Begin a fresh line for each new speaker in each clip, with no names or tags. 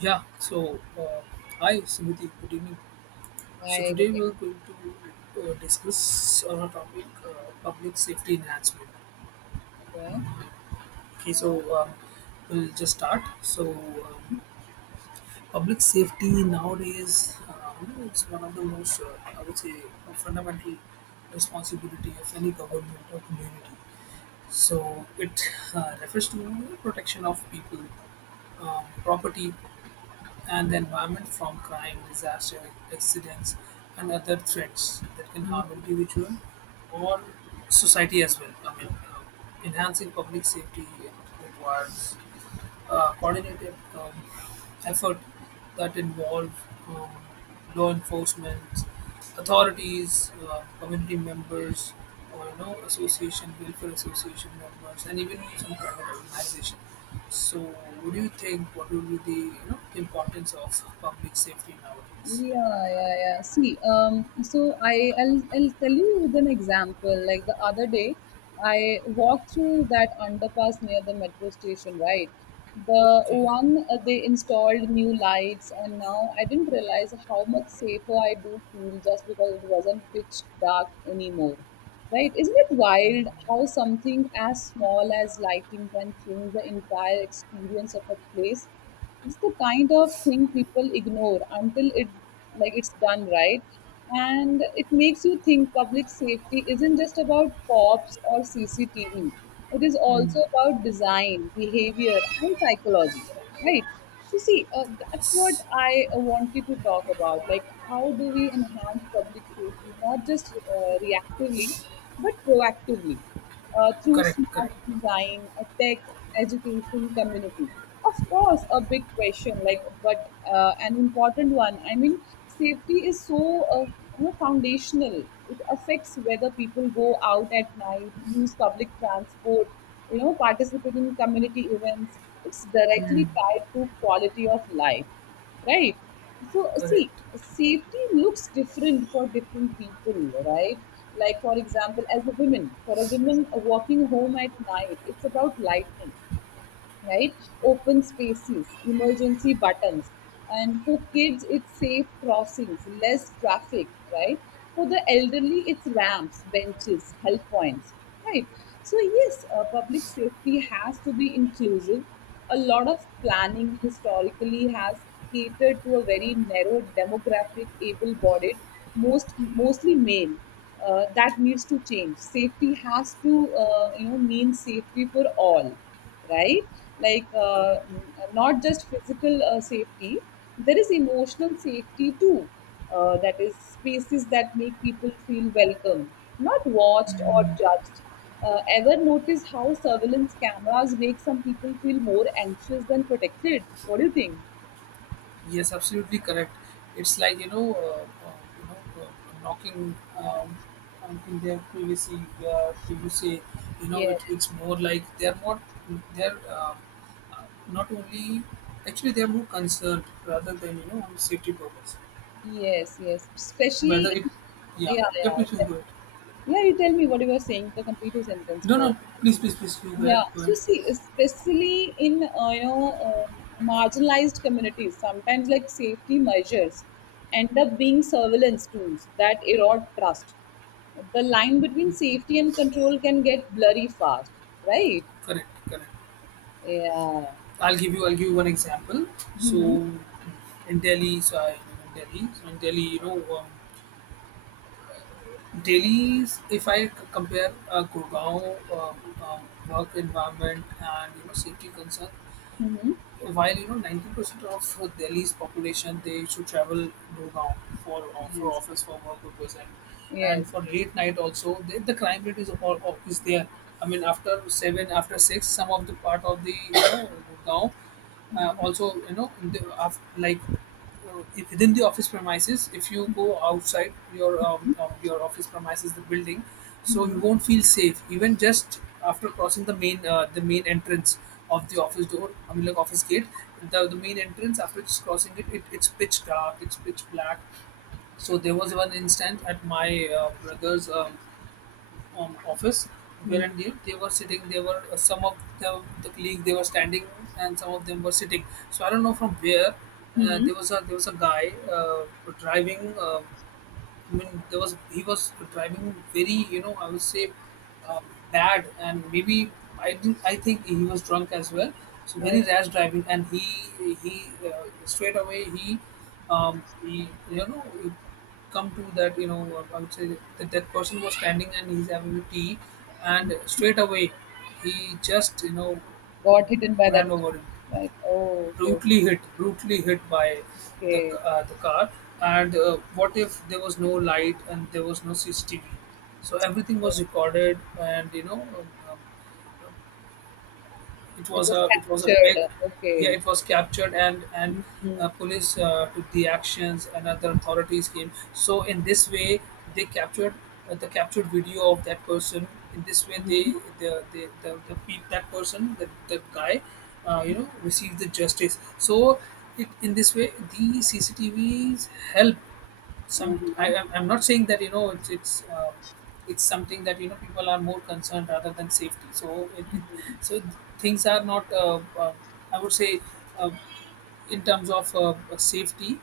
Yeah, so uh, Hi Smriti, good evening. So
I
today
agree
we are going to discuss on a topic public safety enhancement.
there.
Okay,
Yeah,
we'll just start. Public safety nowadays, it's one of the most, I would say, a fundamental responsibility of any government or community. So it refers to protection of people, property and the environment from crime, disaster, accidents, and other threats that can harm individual or society as well. Uh, Enhancing public safety requires coordinated effort that involve um, law enforcement, authorities, community members, or you know, association, welfare association members, and even some private organization. So, what do you think what would be the you know importance of public safety nowadays?
yeah. See, so I'll tell you with an example. Like the other day, I walked through that underpass near the metro station, right? The
Okay.
one they installed new lights, and now I didn't realize how much safer I do feel just because it wasn't pitch dark anymore, right? Isn't it wild how something as small as lighting can change the entire experience of a place? It's the kind of thing people ignore until it, like, it's done right, and it makes you think public safety isn't just about cops or cctv. It is also about design, behavior, and psychology, right? So see, that's what I wanted to talk about, like how do we enhance public safety, not just reactively but proactively, through
Correct,
smart
correct.
design, a tech, education, community. Of course, a big question, like, but an important one. I mean, safety is so you know, foundational. It affects whether people go out at night, use public transport, you know, participate in community events. It's directly
Mm.
tied to quality of life, right? So see,
Correct,
safety looks different for different people, right? Like, for example, as a woman, for a woman walking home at night, it's about lightning, right? Open spaces, emergency buttons, and for kids, it's safe crossings, less traffic, right? For the elderly, it's ramps, benches, help points, right? So, yes, public safety has to be inclusive. A lot of planning historically has catered to a very narrow demographic, able bodied, mostly male. That needs to change. Safety has to, you know, mean safety for all, right? Like,
correct.
not just physical safety, there is emotional safety too. That is, spaces that make people feel welcome, not watched or judged. Ever notice how surveillance cameras make some people feel more anxious than protected? What do you think?
Yes, absolutely correct. It's like knocking on in their privacy. Where if you say, you know, it,
Yes,
it's more like they're more they're uh, not only actually they're more concerned rather than you know on safety purpose.
yes, yes.
Whether
Especially,
it, yeah,
yeah,
yeah,
yeah.
please go ahead.
Yeah, you tell me what you were saying, the complete your sentence
No,
first.
no. Please, please, please. You were
Yeah. So
good.
see, especially in marginalized communities, sometimes like safety measures end up being surveillance tools that erode trust. The line between safety and control can get blurry fast, right?
Correct, correct.
Yeah.
I'll give you. I'll give you one example. So,
Mm-hmm.
in Delhi, so I live in Delhi. So in Delhi, Delhi's. If I compare Gurgaon um, work environment and you know safety concern,
Mm-hmm.
while you know 90% of Delhi's population they should travel Gurgaon for
Yes.
office for work purpose
Yes.
and for
Yes.
late night also the crime rate is all is there. I mean after seven after six some of the part of the you know Gurgaon also you know in the, af like within the office premises if you go outside your office premises the building, so
Mm-hmm.
you won't feel safe even just after crossing the main entrance of the office door. I mean like office gate, the main entrance after just crossing it, it's pitch dark, it's pitch black. So there was one instant at my brother's office
Mm-hmm.
wherein they were sitting, they were some of the colleagues they were standing and some of them were sitting. So I don't know from where
Mm-hmm.
there was a guy driving I mean, there was he was driving very, you know, I would say, uh, bad, and maybe I didn't. I think he was drunk as well, so
Oh,
very rash driving, and he straight away he come to that you know I would say that that person was standing and he's having a tea, and straight away he just you know
got hidden by that,
ran over him,
right? Oh, okay. Okay.
brutally hit by the
Okay.
the car. And what if there was no light and there was no CCTV? So everything was recorded, and you know. It
It
was
was
a it was a big,
captured.
yeah
Okay.
it was captured, and
Mm-hmm.
police took the actions and other authorities came. So in this way they captured the captured video of that person. In this way they
Mm-hmm.
the, pe that person the guy you know received the justice. So it in this way the cctvs help some.
Uh-huh.
I'm not saying that you know it's something that you know people are more concerned rather than safety. So so things are not I would say uh, in terms of safety.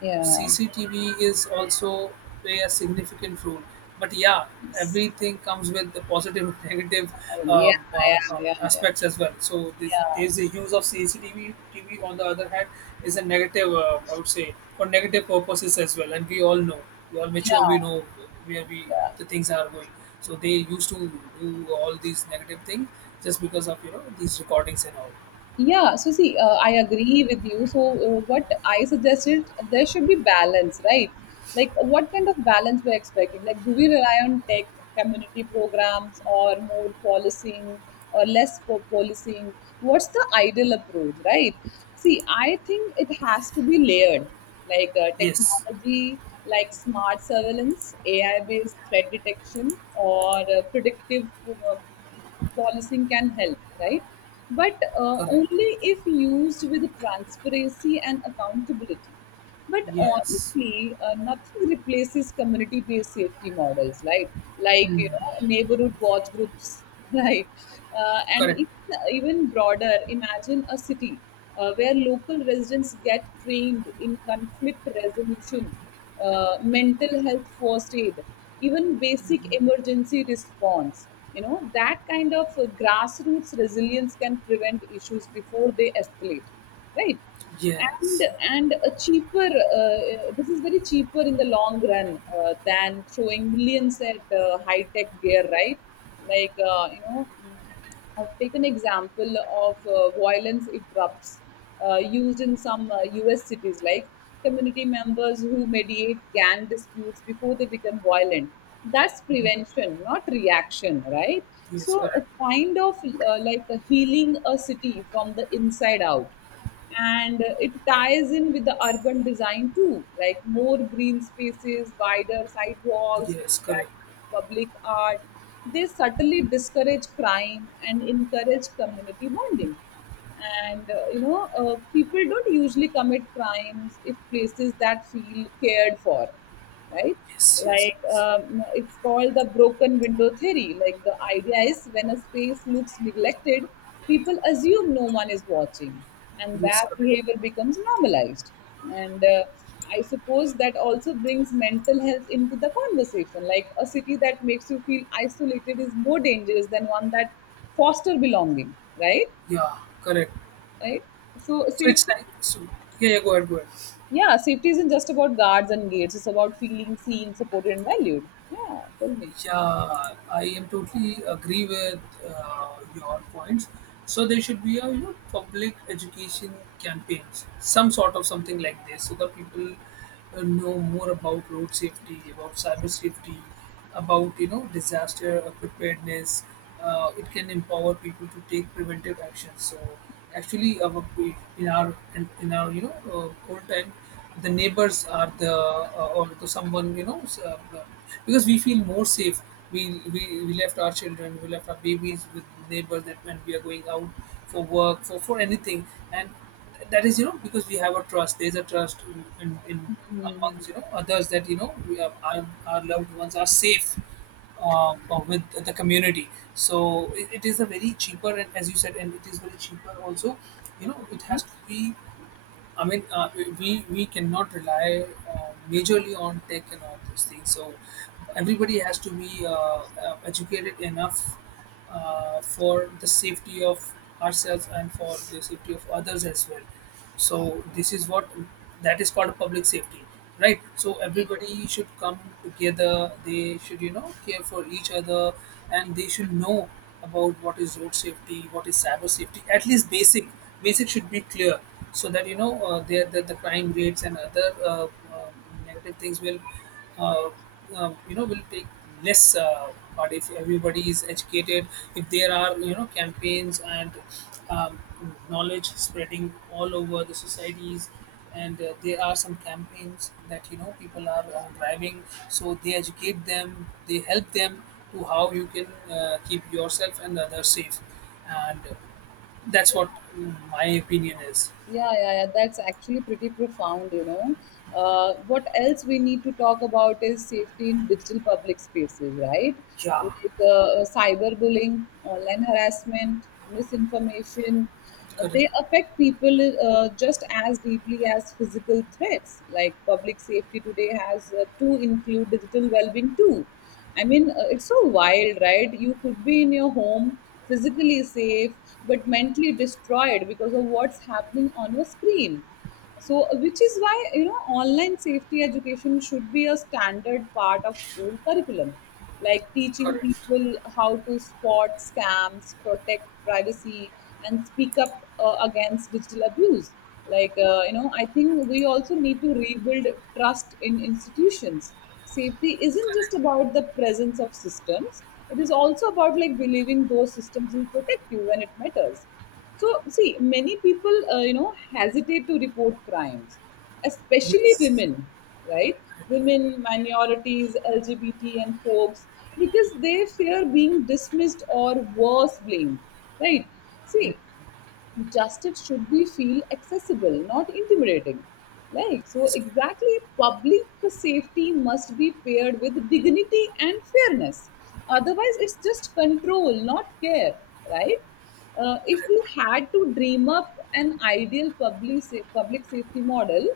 Yeah.
CCTV is also play a significant role. But yeah,
Yes.
everything comes with the positive and negative
I yeah, yeah, yeah, yeah.
aspects as well. So this,
Yeah.
there's the use of CCTV. TV on the other hand is a negative, I would say, for negative purposes as well. And we all know, we all mature, we
Yeah.
know where we
Yeah.
the things are going. So they used to do all these negative things just because of you know these recordings and all.
Yeah, so see, I agree with you. So, what I suggested, there should be balance, right? Like, what kind of balance we're expecting? Like, do we rely on tech, community programs, or more policing, or less policing? What's the ideal approach, right? See, I think it has to be layered, like
Yes,
technology, like smart surveillance, AI-based threat detection, or predictive policing can help, right? But
correct.
only if used with transparency and accountability. But
Yes,
honestly, nothing replaces community-based safety models, right? Like, you know, neighborhood watch groups, right? And
correct.
even, even broader, imagine a city where local residents get trained in conflict resolution, mental health first aid, even basic emergency response. You know, that kind of grassroots resilience can prevent issues before they escalate, right? and
Yes.
and a cheaper uh, this is very cheaper in the long run, than throwing millions at high tech gear, right? Like, you know, I've taken example of violence erupts used in some U.S. cities, like community members who mediate gang disputes before they become violent. That's prevention, not reaction, right?
Yes,
So a
correct.
kind of, like, a healing a city from the inside out. And it ties in with the urban design too, like more green spaces, wider sidewalks,
Yes,
interactive art,
correct.
public art. They subtly discourage crime and encourage community bonding. And you know, people don't usually commit crimes if places that feel cared for, right?
Yes, yes,
Like,
yes.
it's called the broken window theory. Like, the idea is when a space looks neglected, people assume no one is watching, and
Yes,
that
correct.
behavior becomes normalized. And I suppose that also brings mental health into the conversation. Like, a city that makes you feel isolated is more dangerous than one that foster belonging, right?
Yeah, correct.
Right. So
So it's
safety,
like so. Yeah, yeah. Go ahead, go ahead.
yeah, safety isn't just about guards and gates. It's about feeling seen, supported, and valued. Yeah, tell me.
Yeah, I am totally agree with your points. So there should be a you know public education campaigns, some sort of something like this, so that people know more about road safety, about cyber safety, about you know disaster preparedness. It can empower people to take preventive actions. So actually, in our in our you know old time the neighbors are the or to someone you know because we feel more safe, we left our children, we left our babies with neighbors that when we are going out for work for anything, and that is you know because we have a trust, there's a trust in
Hmm.
amongst you know others that you know we have, our loved ones are safe with the community. So it is a very cheaper, and as you said, and it is very cheaper also. You know, it has to be. I mean, uh, we cannot rely majorly on tech and all these things. So everybody has to be educated enough for the safety of ourselves and for the safety of others as well. So this is what that is called public safety, right? So
Yes.
everybody should come together, they should you know care for each other and they should know about what is road safety, what is cyber safety. At least basic, basic should be clear so that you know the crime rates and other uh, negative things will uh, you know will take less part if everybody is educated, if there are you know campaigns and um, knowledge spreading all over the societies. And there are some campaigns that you know people are driving, so they educate them, they help them to how you can keep yourself and others safe. And that's what my opinion is.
Yeah, yeah, yeah, that's actually pretty profound, you know. Uh, what else we need to talk about is safety in digital public spaces, right?
Yeah,
Like, cyberbullying, online harassment, misinformation,
correct,
they affect people just as deeply as physical threats. Like, public safety today has to include digital well-being too. I mean, it's so wild, right? You could be in your home, physically safe, but mentally destroyed because of what's happening on your screen. So, which is why, you know, online safety education should be a standard part of school curriculum, like teaching
correct.
people how to spot scams, protect privacy, and speak up against digital abuse. Like, you know, I think we also need to rebuild trust in institutions. Safety isn't just about the presence of systems, it is also about, like, believing those systems will protect you when it matters. So, see, many people, you know, hesitate to report crimes, especially
Yes,
women, right? Women, minorities, LGBT, and folks, because they fear being dismissed, or worse, blamed, right? See, justice should be feel accessible, not intimidating. Like, so
yes.
exactly, public safety must be paired with dignity and fairness, otherwise it's just control, not care, right? Uh, if we had to dream up an ideal public safety model,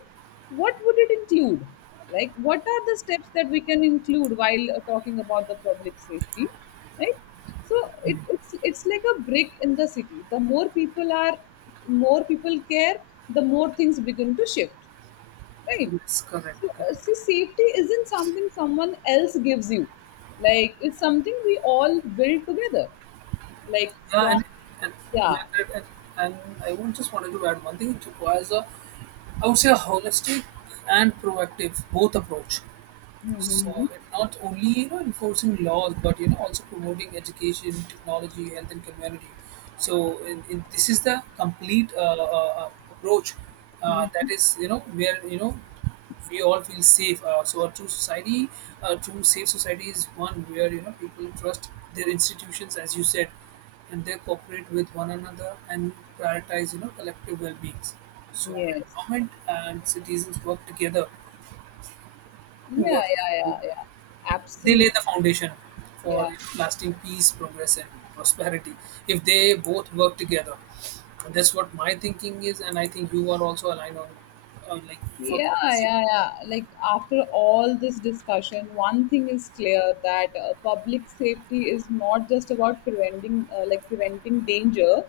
what would it include? Like, what are the steps that we can include while talking about the public safety, right? So it's like a brick in the city. The more people are, more people care, the more things begin to shift, right?
Yes, correct,
So
correct.
see, safety isn't something someone else gives you. Like, it's something we all build together, like
Yeah,
from,
and and
yeah.
yeah, correct. And I would just wanted to add one thing. It requires a, I would say, a holistic and proactive both approach.
Mhm,
So it not only you know enforcing laws, but you know also promoting education, technology, health, and community. So this is the complete approach that
mhm.
is you know where you know we all feel safe. So a true society, a true safe society is one where you know people trust their institutions, as you said, and they cooperate with one another and prioritize you know collective well-being. So when
Yes,
government and citizens work together
yeah,
towards
yeah,
the
yeah, yeah,
they lay
absolutely,
the foundation for
yeah.
lasting peace, progress, and prosperity if they both work together. And that's what my thinking is, and I think you are also aligned on like for
Yeah,
the same.
yeah, yeah. Like, after all this discussion, one thing is clear that public safety is not just about preventing, like preventing danger.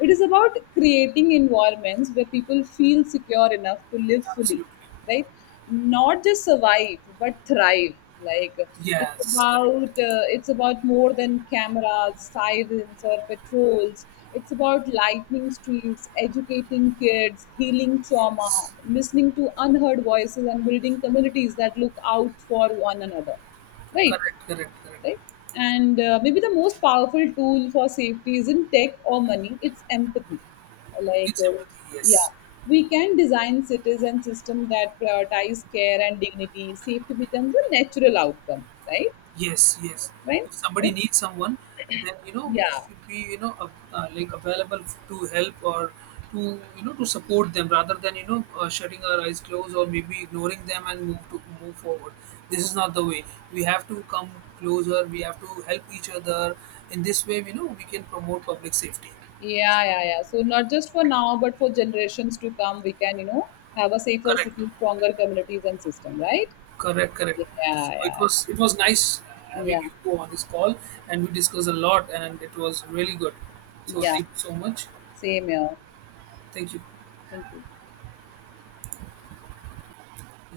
It is about creating environments where people feel secure enough to live fully,
Absolutely.
right? Not just survive but thrive. Like, it's
Yes, correct.
about, it's about more than cameras, sirens, or patrols. It's about lightning streets, educating kids, healing trauma,
Yes,
listening to unheard voices, and building communities that look out for one another, right?
correct, correct, correct.
Right? And maybe the most powerful tool for safety isn't tech or money, it's empathy. Like,
It's empathy.
yeah,
Yes.
we can design cities and systems that prioritize care and dignity. Safety becomes a natural outcome, right?
Yes, yes.
Right?
If somebody
Right?
needs someone, then you know we
Yeah.
should be you know like available to help or to you know to support them rather than you know shutting our eyes closed or maybe ignoring them and move to move forward. This is not the way. We have to come closer. We have to help each other. In this way, you know we can promote public safety. So,
Yeah, yeah, yeah. So not just for now, but for generations to come, we can, you know, have a safer
correct.
city, stronger communities and system, right?
Correct, correct.
Yeah,
So
yeah,
it was nice having
yeah,
you two on this call, and we discussed a lot, and it was really good.
yeah.
So
Yeah.
thank you so much.
Same here.
Thank you.
Thank you.